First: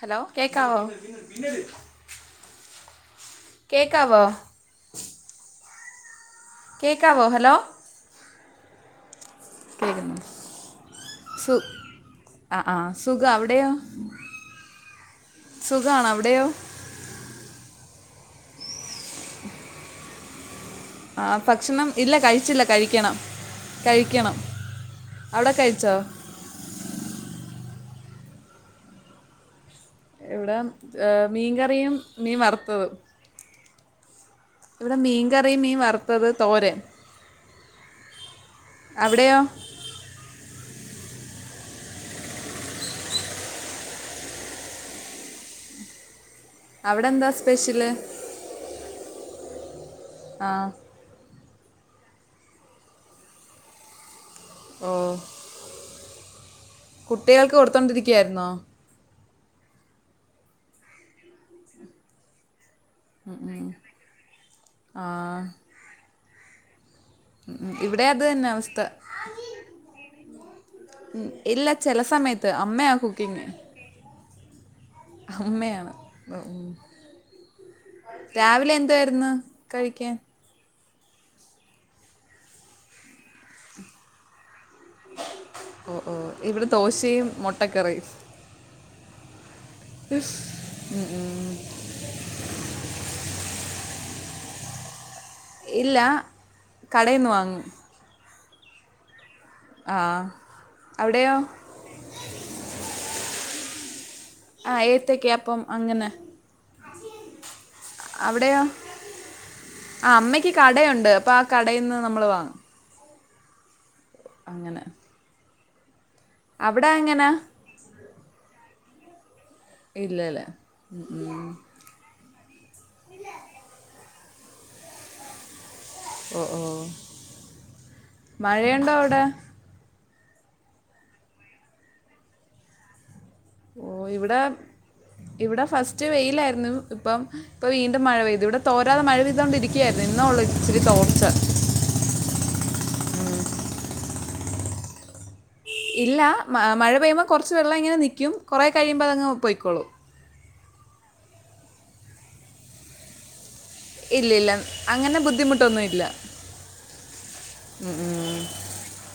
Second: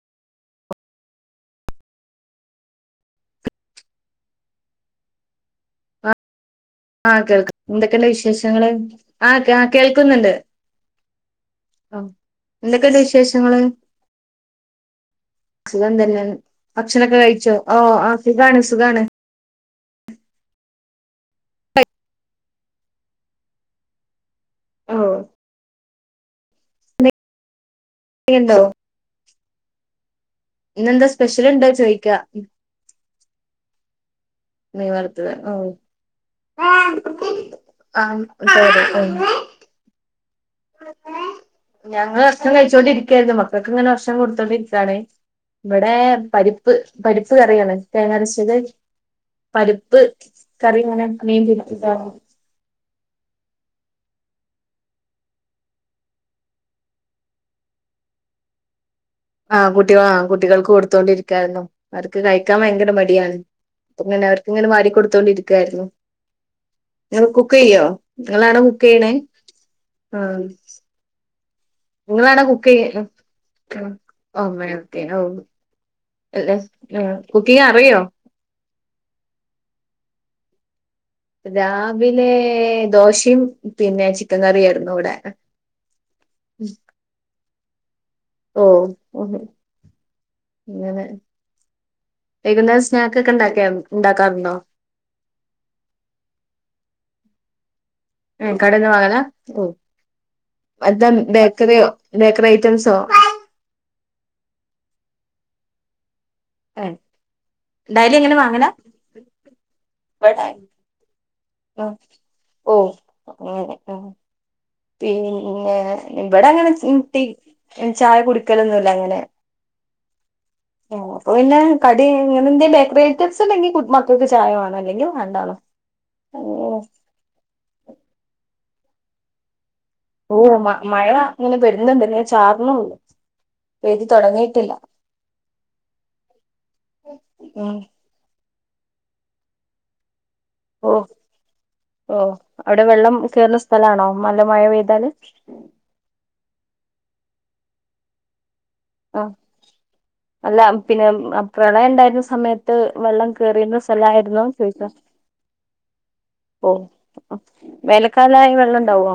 Hello കേക്കാവോ കേക്കാവോ? ആഹ് ആഹ് കേക്കാവോ ഹലോ കേൾക്കാം എന്തൊക്കെണ്ട് വിശേഷങ്ങള് ആഹ് കാ കേക്കുന്നു കേൾക്ക്ന്ന്ണ്ട്. സു ആഹ് ആഹ് എന്തൊക്കെയുണ്ട് സുഖാ. വിശേഷങ്ങള് അവിടെയോ? സുഖാണ് അവിടെയോ? ഭക്ഷണക്കെ കഴിച്ചോ? ഓഹ് ആഹ് സുഖാണ് സുഖാണ്. ആഹ് ഭക്ഷണം ഇല്ല കഴിച്ചില്ല കഴിക്കണം കഴിക്കണം. ഓ അവടെ കഴിച്ചോ? ഇണ്ടോ എന്താ ഇന്നെന്താ ഏഹ് സ്പെഷ്യൽ ഉണ്ടോ മീൻകറിയും ചോദിക്കാ മീൻ വറ്ത്തതും. മീൻ വർത്തത് മീൻകറിയും ഉം മീൻ വറുത്തത് തോരൻ ആഹ് [unintelligible] ഉം അവിടെയോ ഞങ്ങള് ഭക്ഷണം കഴിച്ചോണ്ടിരിക്കായിരുന്നു മക്കക്ക്ങ്ങനെ ഭഷണം കൊടുത്തോണ്ടിരിക്കാണ്. ഇബടെ പരിപ്പ് അവിടെ എന്താ പരിപ്പ് കറിയാണ് സ്പെഷ്യല് തേങ്ങ അരച്ച് [unintelligible] പരിപ്പ് ആ കറിയാണ് മീൻ പൊരിച്ചതാണ്. ഓഹ് കുട്ടികൾക്ക് കൊടുത്തോണ്ടിരിക്കായിരുന്നോ? ആഹ് കുട്ടികൾ ആഹ് കുട്ടികൾക്ക് കൊടുത്തോണ്ടിരിക്കായിരുന്നു അവര്ക്ക് കഴിക്കാൻ ഭയങ്കര മ ട്യാണ് അപ്പങ്ങനെ അവര്ക്ക്ങ്ങനെ വാരി ആ കൊടുത്തോണ്ടിരിക്കായിരുന്നു. ഇങ്ങൾ ഉം, ഉം. കുക്കെയ്യോ ഇവിടെ അത് തന്നെ ഇങ്ങളാണോ അവസ്ഥ കുക്കെയ്യ്ണേ? ആഹ് ഉം ഇല്ല ചെല സമയത്ത് അമ്മയാ കുക്കിങ് അമ്മയാ കുക്ക് ചെയ്യുന്നെ അമ്മയാണ് ഓ ഉം. കുക്ക് ചെയ്യാ അറിയോ രാവിലെ എന്തായിരുന്നു കഴിക്കാൻ രാവിലെ ദോശയും പിന്നെ ചിക്കൻ കറിയായിരുന്നു ഇവിടെ ഓ ഓ ഇവിടെ ദോശയും മുട്ടക്കറീം ഓ ഓ അങ്ങനെ ഉം. വൈകുന്നരം സ്നാക്ക് ഒക്കെ ഉണ്ടാക്കിയ ഉണ്ടാക്കാറുണ്ടോ ഇല്ല കടയിൽന്ന് വാങ്ങും കടന്ന് വാങ്ങല ഓ ആ അല്ല അവിടെയോ ബേക്കറിയോ ബേക്കറി ഐറ്റംസോ ആഹ് ഏത്തക്ക അപ്പം അങ്ങനെ ഏ ഡെയ്ലി അങ്ങനെ അവിടെയോ വാങ്ങല ആ അമ്മയ്ക്ക് കടയുണ്ട് അപ്പൊ ആ കടയിന്ന് നമ്മൾ വാങ്ങും ഓ അങ്ങനെ ആഹ് അങ്ങനെ പിന്നെ ഇവിടെ അങ്ങനെ അവിടെ എങ്ങനെ [unintelligible] ചായ കുടിക്കലൊന്നുമല്ല അങ്ങനെ ഇല്ലല്ലേ ഓ അപ്പൊ പിന്നെ കടി അങ്ങനെ എന്തെ ബേക്കറി ഐറ്റംസ് ഉണ്ടെങ്കി മക്കൾക്ക് ചായ വേണം അല്ലെങ്കി വേണ്ടാണോ ഓ ഓ മഴയുണ്ടോ അവിടെ ഓ മഴ അങ്ങനെ വരുന്നുണ്ട് ന്നെ ചാറുന്നുള്ളു ഓ ഇവിടെ ഇവിടെ ഫസ്റ്റ് വെയിലായിരുന്നു ഇപ്പം ഇപ്പ ഉം വീണ്ടും മഴ പെയ്തു ഇവിടെ തോരാതെ മഴ പെയ്തുകണ്ടിരിക്കുകയായിരുന്നു ഇന്നോ ഉള്ള ഇച്ചിരി ഓ തോർച്ച ഓ അവിടെ വെള്ളം കയറുന്ന സ്ഥലാണോ നല്ല മഴ പെയ്താല് ഇല്ല മഴ പെയ്യുമ്പോ കുറച്ച് വെള്ളം ഇങ്ങനെ നിൽക്കും കുറെ കഴിയുമ്പോ ആ അതങ്ങ് പൊയ്ക്കോളും അല്ല പിന്നെ പ്രളയം ഉണ്ടായിരുന്ന സമയത്ത് വെള്ളം കേറിയിരുന്ന ഇല്ല ഇല്ല സ്ഥലയിന്നോന്ന് ചോയിച്ചത അങ്ങനെ ബുദ്ധിമുട്ടൊന്നും ഇല്ല ഓ വേനക്കാലായ വെള്ളം ഉണ്ടാവോ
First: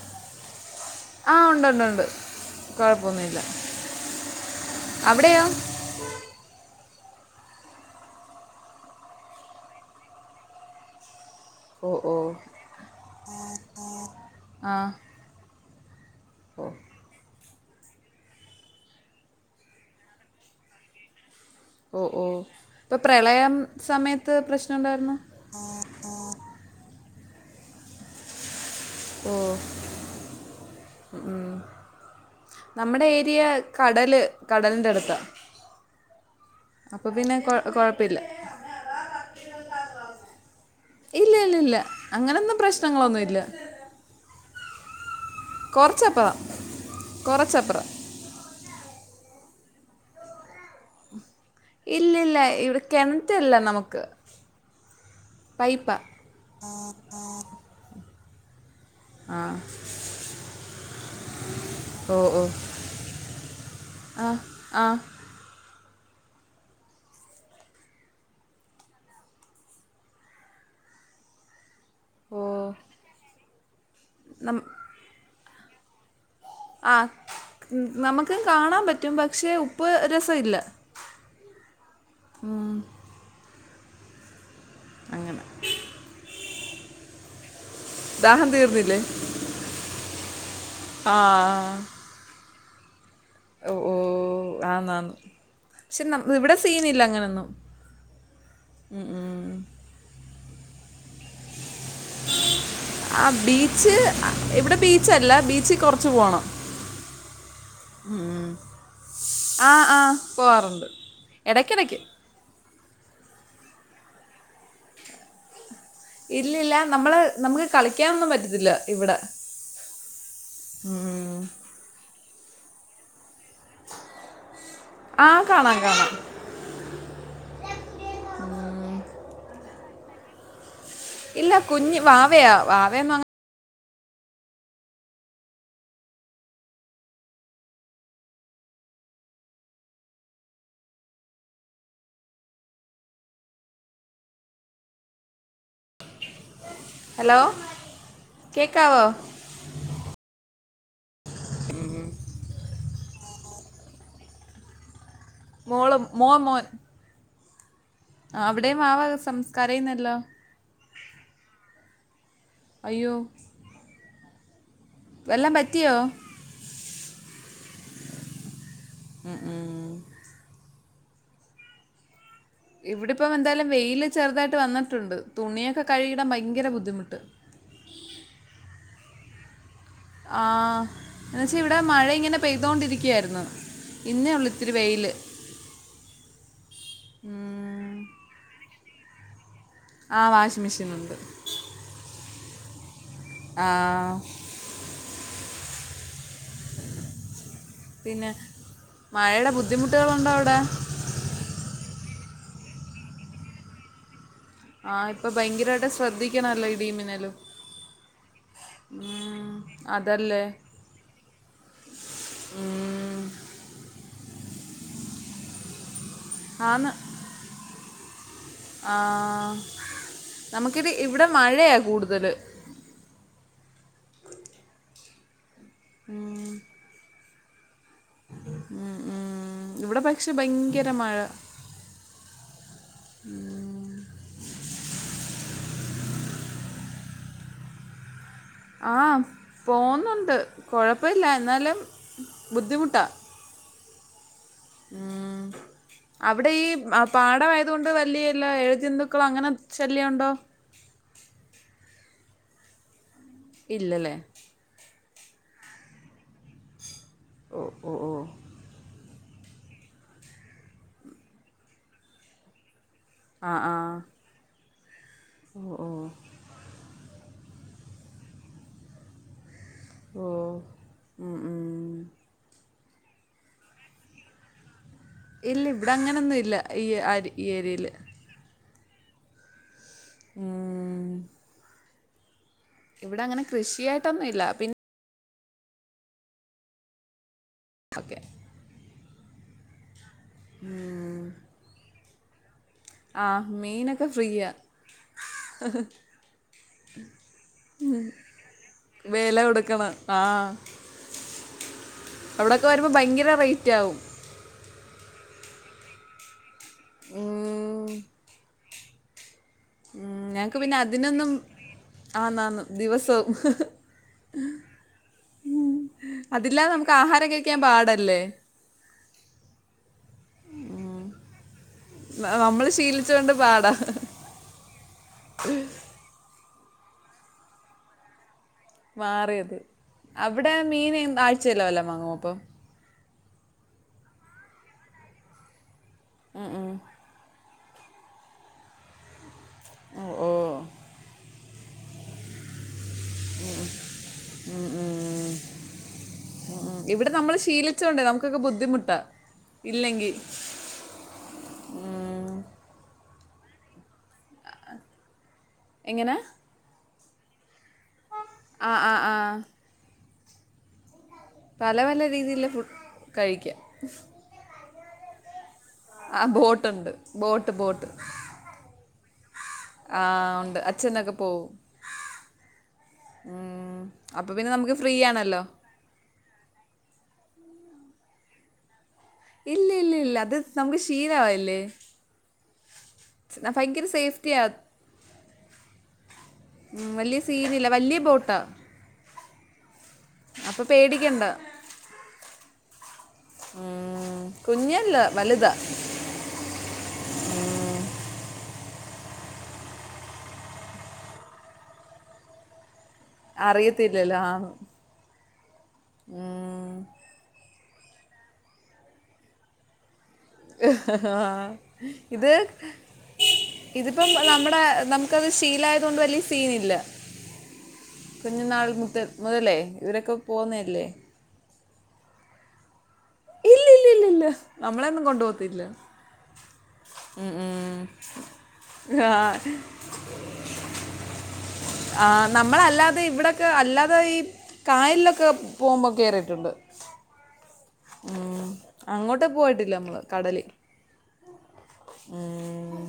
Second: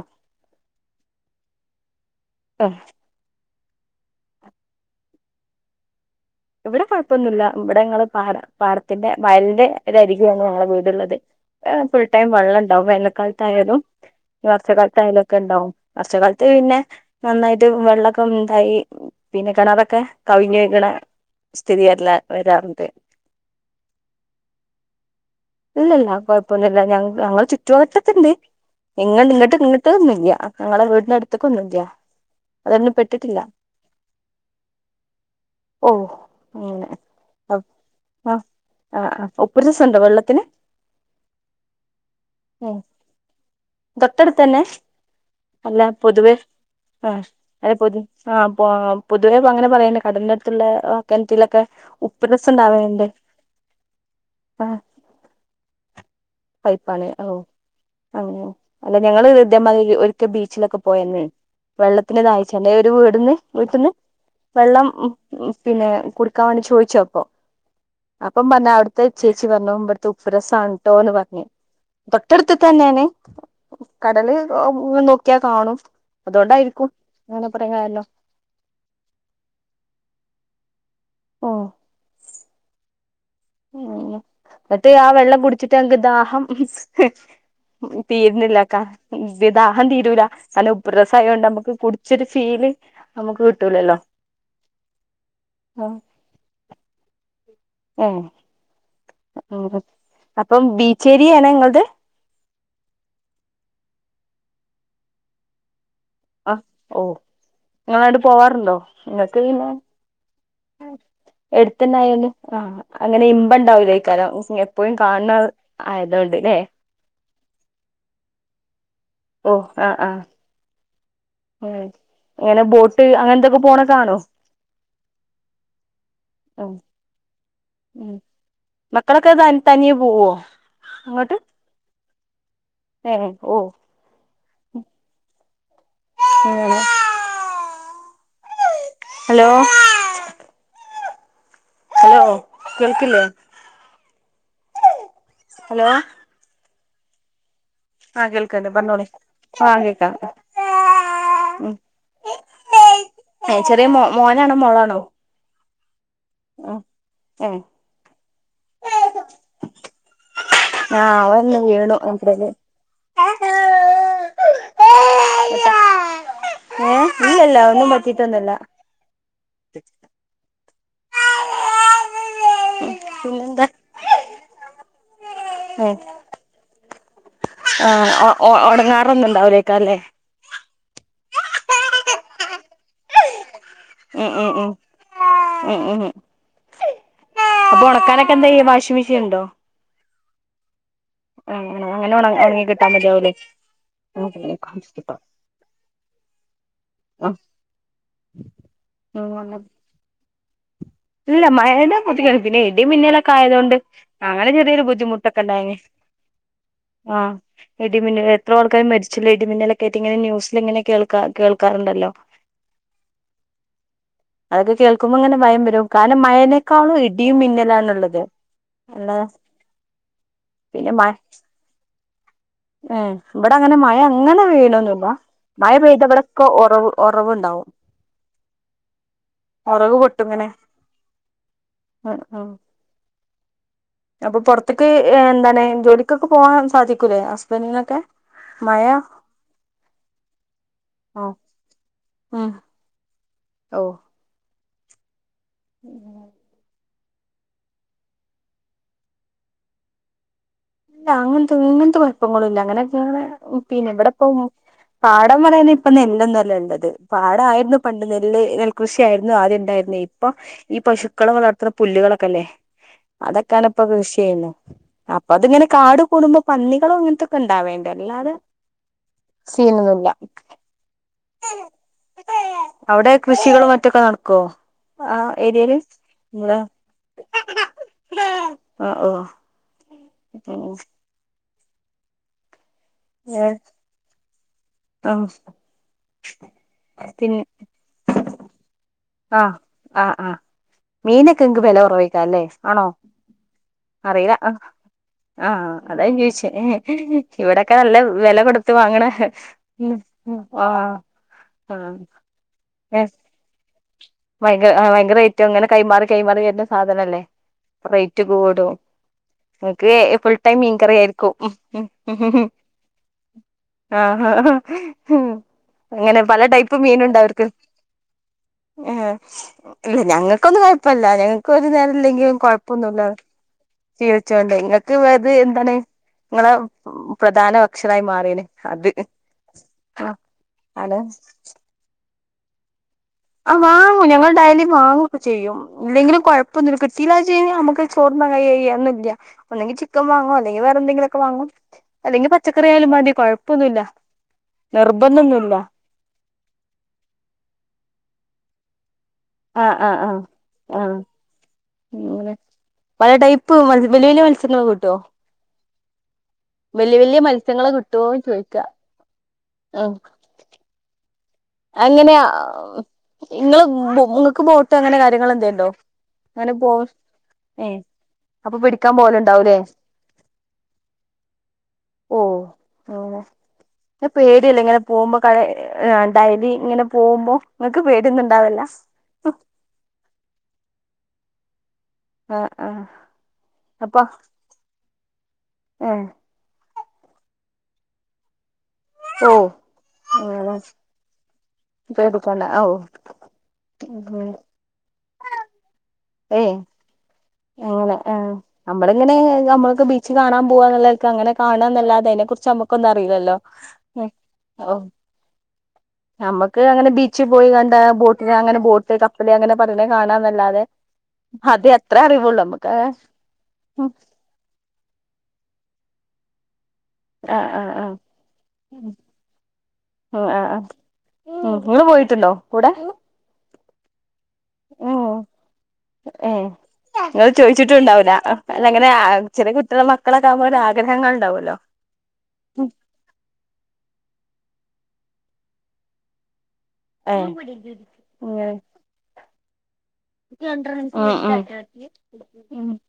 ആഹ് ഉണ്ട് ഉണ്ട് ഉണ്ട് ആ കുഴപ്പൊന്നുമില്ല അവിടെയോ ഇവിടെ കുഴപ്പൊന്നില്ല ഇവിടെ ഞങ്ങള് പാറ പാറത്തിന്റെ വയലിന്റെ ഇതായിരിക്കുകയാണ് ഞങ്ങളെ വീടുള്ളത് ഓ ഫുൾ ഓ ടൈം വെള്ളം ഉണ്ടാവും വേനൽക്കാലത്തായാലും ആ വർഷകാലത്തായാലും ഒക്കെ ഉണ്ടാവും വർഷ കാലത്ത് ഓ പിന്നെ നന്നായിട്ട് വെള്ളക്കം എന്തായി പിന്നെ കിണറൊക്കെ കവിഞ്ഞു ഒഴുകണെ ഓ ഓ ഇപ്പൊ പ്രളയം സമയത്ത് പ്രശ്നംണ്ടായിരുന്ന് ഇപ്പൊന്നല്ല ഞങ്ങ ഞങ്ങൾ ചുറ്റുവട്ടത്തിണ്ട് എങ്ങ ഓ ഇങ്ങോട്ട് നിങ്ങട്ടൊന്നും ഇല്ല ഞങ്ങളെ വീടിന് അടുത്തേക്കൊന്നുംല്ല അത്കൊണ്ട് പെട്ടിട്ടില്ല കടല് കടലിൻ്റെ അടുത്ത ഓഹ് അങ്ങനെ കുഴ- കുഴപ്പമില്ല അപ് ആ ഉപ്പ് രസണ്ടോ വെള്ളത്തിന് ഇല്ല ഇല്ല ഇല്ല അങ്ങനെൊന്നും പ്രശ്നങ്ങളൊന്നും ഇല്ല തൊട്ടടുത്തു തന്നെ അല്ല പൊതുവെ കുറച്ചപ്പുറം ആഹ് അല്ല കുറച്ചപ്പുറം പൊതു ആഹ് അ പൊതുവേ അങ്ങനെ പറയുന്ന കടലിന്റെ അടുത്തുള്ള കെണറ്റിലൊക്കെ ഇല്ല ഇല്ല ഇവിടെ കിണറ്റല്ല നമുക്ക് ആഹ് പൈപ്പ പൈപ്പാണ് ഓ [inaudible] അങ്ങനെ അല്ല ഞങ്ങള് ആ ഇതേമാതിരി ഒരിക്ക ബീച്ചിലൊക്കെ പോയന്നെ ഓ വെള്ളത്തിന് ഓ ദാഹിച്ചെന്നെ ഒരു വീട്ന്ന് വീട്ട്ന്ന് ആ ആ വെള്ളം പിന്നെ കുടിക്കാൻ വേണ്ടി ചോദിച്ചു അപ്പൊ അപ്പം പറഞ്ഞു അവിടുത്തെ ചേച്ചി പറഞ്ഞു ഇവ്ട്ത്തെ ഉപ്പ് രസം ആണ്ട്ടോന്ന് പറഞ്ഞു ഓ തൊട്ടടുത്ത് തന്നെയാണ് കടല് നം- നോ ക്കിയാ കാണും അതുകൊണ്ടായിരി ആഹ് നമുക്ക് കാണാൻ പറ്റും പക്ഷേ ഉപ്പ് രസം ഇല്ല ഓഹ് ഉം ഉം എന്നിട്ട് ആഹ് വെള്ളം അങ്ങനെ കുടിച്ചിട്ട് അനക്ക് ദാഹം ദാഹം തീരുന്നില്ലക്ക തീർന്നില്ലേ ഇ ദാഹം തീരൂല നല്ല ഉപ്പ് ആ രസം ആയതോണ്ട് ആകും ഇച്ചിരി ചീല് ഓ ഓ ആന്നാന്ന് പക്ഷെ ഇവിടെ സീനില്ല അങ്ങനൊന്നും ഏഹ് ഉം, ഉം. അപ്പം ബീച്ച് ഏരിയയാണ് നിങ്ങളത് ആഹ് ബീച്ച് ഇവിടെ ബീച്ചല്ല ബീച്ച് കൊറച്ച് ആഹ് ഓ നിങ്ങള് അങ്ങട്ട് പോവാറുണ്ടോ നിങ്ങക്ക് പിന്നെ ആ ആ പോവാറുണ്ട് എടുത്തന്നെ ഇടയ്ക്കിടയ്ക്ക് ആയാല് ആഹ് അങ്ങനെ ഇമ്പം ഉണ്ടാവൂല ഈക്കാലം എപ്പോഴും കാണണത് ഇല്ലില്ല നമ്മള് നമുക്ക് കളിക്കാനൊന്നും പറ്റത്തില്ല ഇവിടെ ഓ ആ ആ ഉം ഉം അങ്ങനെ ബോട്ട് അങ്ങനെത്തൊക്കെ പോണ കാണോ ആഹ് കാണാം കാണാം ഉം ഉം മക്കളൊക്കെ ത തനിയേ പോവോ അങ്ങ ല്ല കുഞ്ഞ വാവയാ വാ ഏഹ് ഓ എങ്ങനെ ഹലോ ഹലോ കേൾക്കില്ലേ ഹലോ ഹലോ ആഹ് കേൾക്കണ്ട് കേക്കാവോ പറഞ്ഞോളി ആഹ് കേക്കാം ആഹ് ചെറിയ മോനാണോ മോളാണോ മോള് മോൻ മോൻ ഉം ആഹ് അവിടെയും വാവ സംസ് കരയുന്നല്ലോ ആഹ് അവൻ ഒന്ന് വീണു അയ്യോ വല്ലോം പറ്റിയോ ഏ ഇല്ലല്ല ഒന്നും പറ്റിട്ടൊന്നുല്ല ഉം ഉം ഇവിടിപ്പം പിന്നെന്താ എന്തായാലും വെയില് ചെറുതായിട്ട് വന്നിട്ടുണ്ട് തുണിയൊക്കെ ഉം കഴുകിടാൻ ഭയങ്കര ബുദ്ധിമുട്ട് ആഹ് ഒണങ്ങാറ് ഒന്നുണ്ടാവലേക്കാലേ അല്ലേ ആഹ് എന്നുവച്ചാ ഇവിടെ മഴ ഇങ്ങനെ പെയ്തോണ്ടിരിക്കുയായിരുന്നു ഉം ഇന്നേ ഉം ഉള്ളു ഉം ഇത്തിരി വെയില് ഉം ഉം അപ്പൊ ഉണക്കാനൊക്കെന്താ ചെയ്ശാ വാഷിംഗ്‌ മെഷീൻ ഉണ്ടോ ആഹ് വാഷിംഗ്‌ മെഷീൻ ഉണ്ട് ഉം ഉം അങ്ങനെ ഉണങ്ങി കിട്ടാ മതിയാകുലെ ആ പിന്നെ മഴയുടെ ബുദ്ധിമുട്ടുകളുണ്ടോ അവിടെ ഇല്ല മഴേടെ ബു പിന്നെ ഇടിം മിന്നലൊക്കെ ആയതുകൊണ്ട് അങ്ങനെ ചെറിയൊരു ആ ഇപ്പം ബുദ്ധിമുട്ടൊക്കെ ഉണ്ടായിനു ഭയങ്കരമായിട്ട് ശ്രദ്ധിക്കണമല്ലോ ഇടിയും ആഹ് മിന്നലും ഇടിമിന്ന ഇത്രയൊ ആൾക്കാര് മരിച്ചില്ലേ ഇടി ഉം, മിന്നലൊക്കെ ആയിട്ട് ഇങ്ങനെ അതല്ലേ ന്യൂസിലൊക്കെയിങ്ങനെ കേൾക്കാ കേൾക്കാറുണ്ടല്ലോ ഉം അതൊക്കെ കേൾക്കുമ്പോ ഇങ്ങനെ ഭയം വരും കാരണം മഴനേക്കാളും ഇടിയും മിന്നലാണുള്ളത് അല്ല ആഹ് നമുക്കിതു പിന്നെ മഴ ഇവിടെ മഴയാ കൂടുതല് ഇവിടെ അങ്ങനെ മഴ അങ്ങനെ വെയ്യണന്നല്ല മഴ പെയ്ത ഇവിടെക്കെ ഉറവ് ഒറവുണ്ടാവും ഉ ഉം ഉറവ് ഇവിടെ പൊട്ടും പക്ഷെ ഇങ്ങനെ ഭയങ്കര മഴ ഉം ഉം ഉം അപ്പൊ പുറത്തേക്ക് എന്താണ് ജോലിക്കൊക്കെ പോകാൻ സാധിക്കൂല്ലേ ഹസ്ബൻഡിനൊക്കെ മഴ ആഹ് പോവുന്നുണ്ട് കുഴപ്പമില്ല ആഹ് എന്നാലും ഉം ബുദ്ധിമുട്ടാ ഓഹ് ഉം അവിടെ ഈ പാടമായതുകൊണ്ട് വലിയ വല്ല എഴ ജന്തുക്കളും അങ്ങനെ ശല്യമുണ്ടോ ഇല്ല അങ്ങനത്തെ ഇങ്ങനത്തെ കുഴപ്പങ്ങളുംല്ല അങ്ങനെക്കെങ്ങെ പിന്നെ ഇല്ലല്ലേ എവിടെപ്പ പാടം പറയുന്ന ഇപ്പ നെല്ല്ലൊന്നുംുമല്ല ഉള്ളത് ഓ പാടമായിരുന്നു ഓ പണ്ട് ഓ നെല്ല് കൃഷിയായിരുന്നു ആദ്യം ഉണ്ടായിരുന്നത് ഇപ്പൊ ഈ പശുക്കള വളർത്തുന്ന പുല്ലുകളൊക്കെ അല്ലേ ആ അതൊക്കെയാണ് ആ ഇപ്പൊ കൃഷി ചെയ്യുന്നു അപ്പ ഓ അതിങ്ങനെ ഓ കാട് കൂടുമ്പോൾ പന്നികളും അങ്ങനത്തെക്കെ ഉണ്ടാവേണ്ട് അല്ലാതെ സീനന്നല്ല ഓ ഉം ഉം അവിടെ കൃഷികളോ മറ്റൊക്കെ നടക്കുവോ ആ ഇല്ല ഏരിയയില് ഇവിടെ അങ്ങനൊന്നും ഇല്ല ഈ ഏരിയയില് ആഹ ഓ ഉം. ഇവിടെ അങ്ങനെ കൃഷിയായിട്ടൊന്നും ഇല്ല പിന്നെ ആ പിന്നെ ഒക്കെ ആഹ് ആഹ് ആഹ് ഉം മീനൊക്കെ ങ്ങ ക്ക് വിലക്കുറവേക്കാരം ല്ലേ ആണോ ആഹ മി നൊക്കെ ഫ്രീയ ആഹ അതാ ചോദിച്ചേ ഇവിടെക്കെ നല്ല വില കൊടുത്ത് വാങ്ങണ വില ആഹ് ആഹ് അവിടെക്കെ വരുമ്പോ ഏഹ് ഭയങ്കര റേറ്റ് ആകും ഭയങ്കര ഭയങ്കര റേറ്റോവും ങ്ങനെ കൈമാറി കൈമാറി സാധനല്ലേ അപ്പൊ ഉം, റേറ്റ് കൂടും നിങ്ങക്ക് ഉം, ഫുൾ ടൈം ഞങ്ങക്ക് പിന്നെ അതിനൊന്നും മീൻകറിയായിരിക്കും ആന്നാന്ന് ദിവസവും ആഹ് അങ്ങനെ പല അതില്ലാതെ ടൈപ്പ് നമുക്ക് മീന് ആഹാരം ഉണ്ടാക്കും കഴിക്കാൻ പാടല്ലേ ആഹ് ഇല്ല ഞങ്ങൾക്കൊന്നും കുഴപ്പല്ല ഞങ്ങ ഒരു നേരം ഇല്ലെങ്കിലും നമ്മൾ കൊഴപ്പൊന്നുല്ല ശീലിച്ചുകൊണ്ട് പാടാ ചീവച്ചോണ്ട് നിങ്ങൾക്ക്ത് എന്താണ് നിങ്ങളെ പ്രധാന ഭക്ഷണായി മാറിയില്ലേ മാറിയത് അവിടെ മീൻ ആണ് ആഴ്ചയല്ലോ വല്ല വാങ്ങോ അപ്പൊ ആഹ് വാങ്ങും ഞങ്ങൾ ഡയലി വാങ്ങൊക്കെ ചെയ്യും ഇല്ലെങ്കിലും ഉം, ഉം. കുഴപ്പമൊന്നുല്ല കിട്ടില്ല ന്ന് വെച്ച് കഴിഞ്ഞാൽ നമുക്ക് ചോർന്ന കൈയായിയൊന്നുമില്ല ഒന്നെങ്കിൽ ഓ ചിക്കൻ ഓ വാങ്ങും അല്ലെങ്കിൽ വേറെ എന്തെങ്കിലൊക്കെ വാങ്ങും. അല്ലെങ്കിൽ പച്ചക്കറി യാലും മതി. കുഴപ്പൊന്നുല്ല നിർബന്ധൊന്നുമില്ല. ഉ ഇവിടെ നമ്മള് ശീലിച്ചോണ്ടേ നമുക്കൊക്കെ ബുദ്ധിമുട്ടാ. ആഹ് ആഹ് ആഹ ഇല്ലെങ്കിൽ ആഹ ങ്ങനെ പല ടൈപ്പ് വലിയ വലിയ മത്സ്യങ്ങക്കെ കിട്ടുവോ? എങ്ങനെ വലി യ വല്യ മത്സ്യങ്ങള് കിട്ടുവോന്ന് ചോദിക്ക ആ ആ ആ ഉ പല പല അങ്ങനെ രീതിയിലെ ഫുഡ് കഴിക്കാം ഇങ്ങള് നിങ്ങൾക്ക് ബോട്ട് അങ്ങനെ കാര്യങ്ങൾ എന്തകിലും ണ്ടോ? ആ ബോട്ട് ഉണ്ട് ബോട്ട് ബോട്ട്. അപ്പൊ പിടിക്കാൻ പോവലുണ്ടാവും ലേ? ആ ഉണ്ട് അച്ഛനൊക്കെ പോവും. ഓഹ് അങ്ങനെ ഉം അപ്പൊ പിന്നെ നമുക്ക് ഫ്രീ ആണല്ലോ? ആ ഡയലി ഇങ്ങനെ പോകുമ്പോ നിങ്ങക്ക് പേടിയൊന്നും ഇണ്ടാവുല്ല ഇല്ല ഇല്ല ഇല്ല അത് നമുക്ക് ക്ഷീല മല്ലേ? ആഹ് ആഹ് ഭയങ്കര അപ്പൊ സേഫ്റ്റിയാ. ഏഹ് ഉ വലിയ സീനല്ല വലിയ ബോട്ടാ. ഓ അതാണ് ക്ക്യ ണ്ട പേടികെണ്ട ഓ ഉം കുഞ്ഞല്ല വലുതാ. ഏ ആ ന്നട്ടാ. നമ്മള ഇങ്ങനെ നമ്മളൊക്കെ ബീച്ച് കാണാൻ പോവാനുള്ളല്ലതെ അങ്ങനെ കാണുക എന്നല്ലാതെ അതിനെ കുറിച്ച് നമ്മുക്ക് ന്നും അറിയില്ലല്ലോ അറിയത്തില്ലല്ലോ ആ ഓ നമ്മക്ക് ഉം. അങ്ങനെ ബീച്ച് ബിച്ചി പോയിങ്ങാണ്ട് ബോട്ടില് അങ്ങനെ ബോട്ട് കപ്പല് അങ്ങനെ പറയ്ണെ കാണാ എന്നല്ലാതെ. അത് എ ഇത് അറിവൊള്ളും നമുക്ക് ഉ ഇതിപ്പം നമ്മുടെ നമുക്കത് ശീല ആയതൊണ്ട് വലിയ സീൻ ഇല്ല. ആഹ് ആഹ് ആഹ് കുഞ്ഞി നാൾ മുതൽ മുതലേ ഇവരൊക്കെ പോക്കുന്നല്ലേ. ഉം നിങ്ങൾ പോയിട്ടുണ്ടോ കൂടെ? ഏ ഇല്ല ഇല്ല ഇല്ല നമ്മളൊന്നും കൊണ്ട് പോവത്തില്ല. ഏ നിങ്ങൾ ചോദിച്ചിട്ടും ഉണ്ടാവുല്ല. അല്ല ഇങ്ങനെ ആ, ചെറിയ കുട്ടികളും മക്കളൊക്കെ ആകുമ്പോൾ ആഗ്രഹങ്ങൾ ഉണ്ടാവല്ലോ. നമ്മള് അല്ലാതെ ഇവിടെയൊക്കെ അല്ലാതെ ഈ കായലിലൊക്കെ പോകുമ്പോൾ കയറിയിട്ടുണ്ട്. ഏ ഉം അങ്ങോട്ട് പോയിട്ടില്ല. നമ്മള് ഉം ആ ആ ഉം.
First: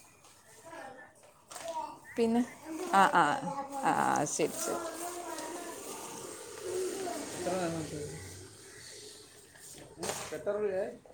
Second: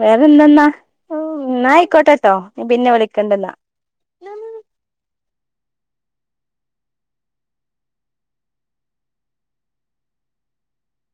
വേറെ എന്തെന്നാ. ഉം ന്നാ ആയിക്കോട്ടെട്ടോ ഞ പിന്നെ വിളിക്കണ്ട് ന്നാ. ആഹ ശെരി ശെരി എത്ര എണ്ണം വേണം അനക് എത്ര രൂപ.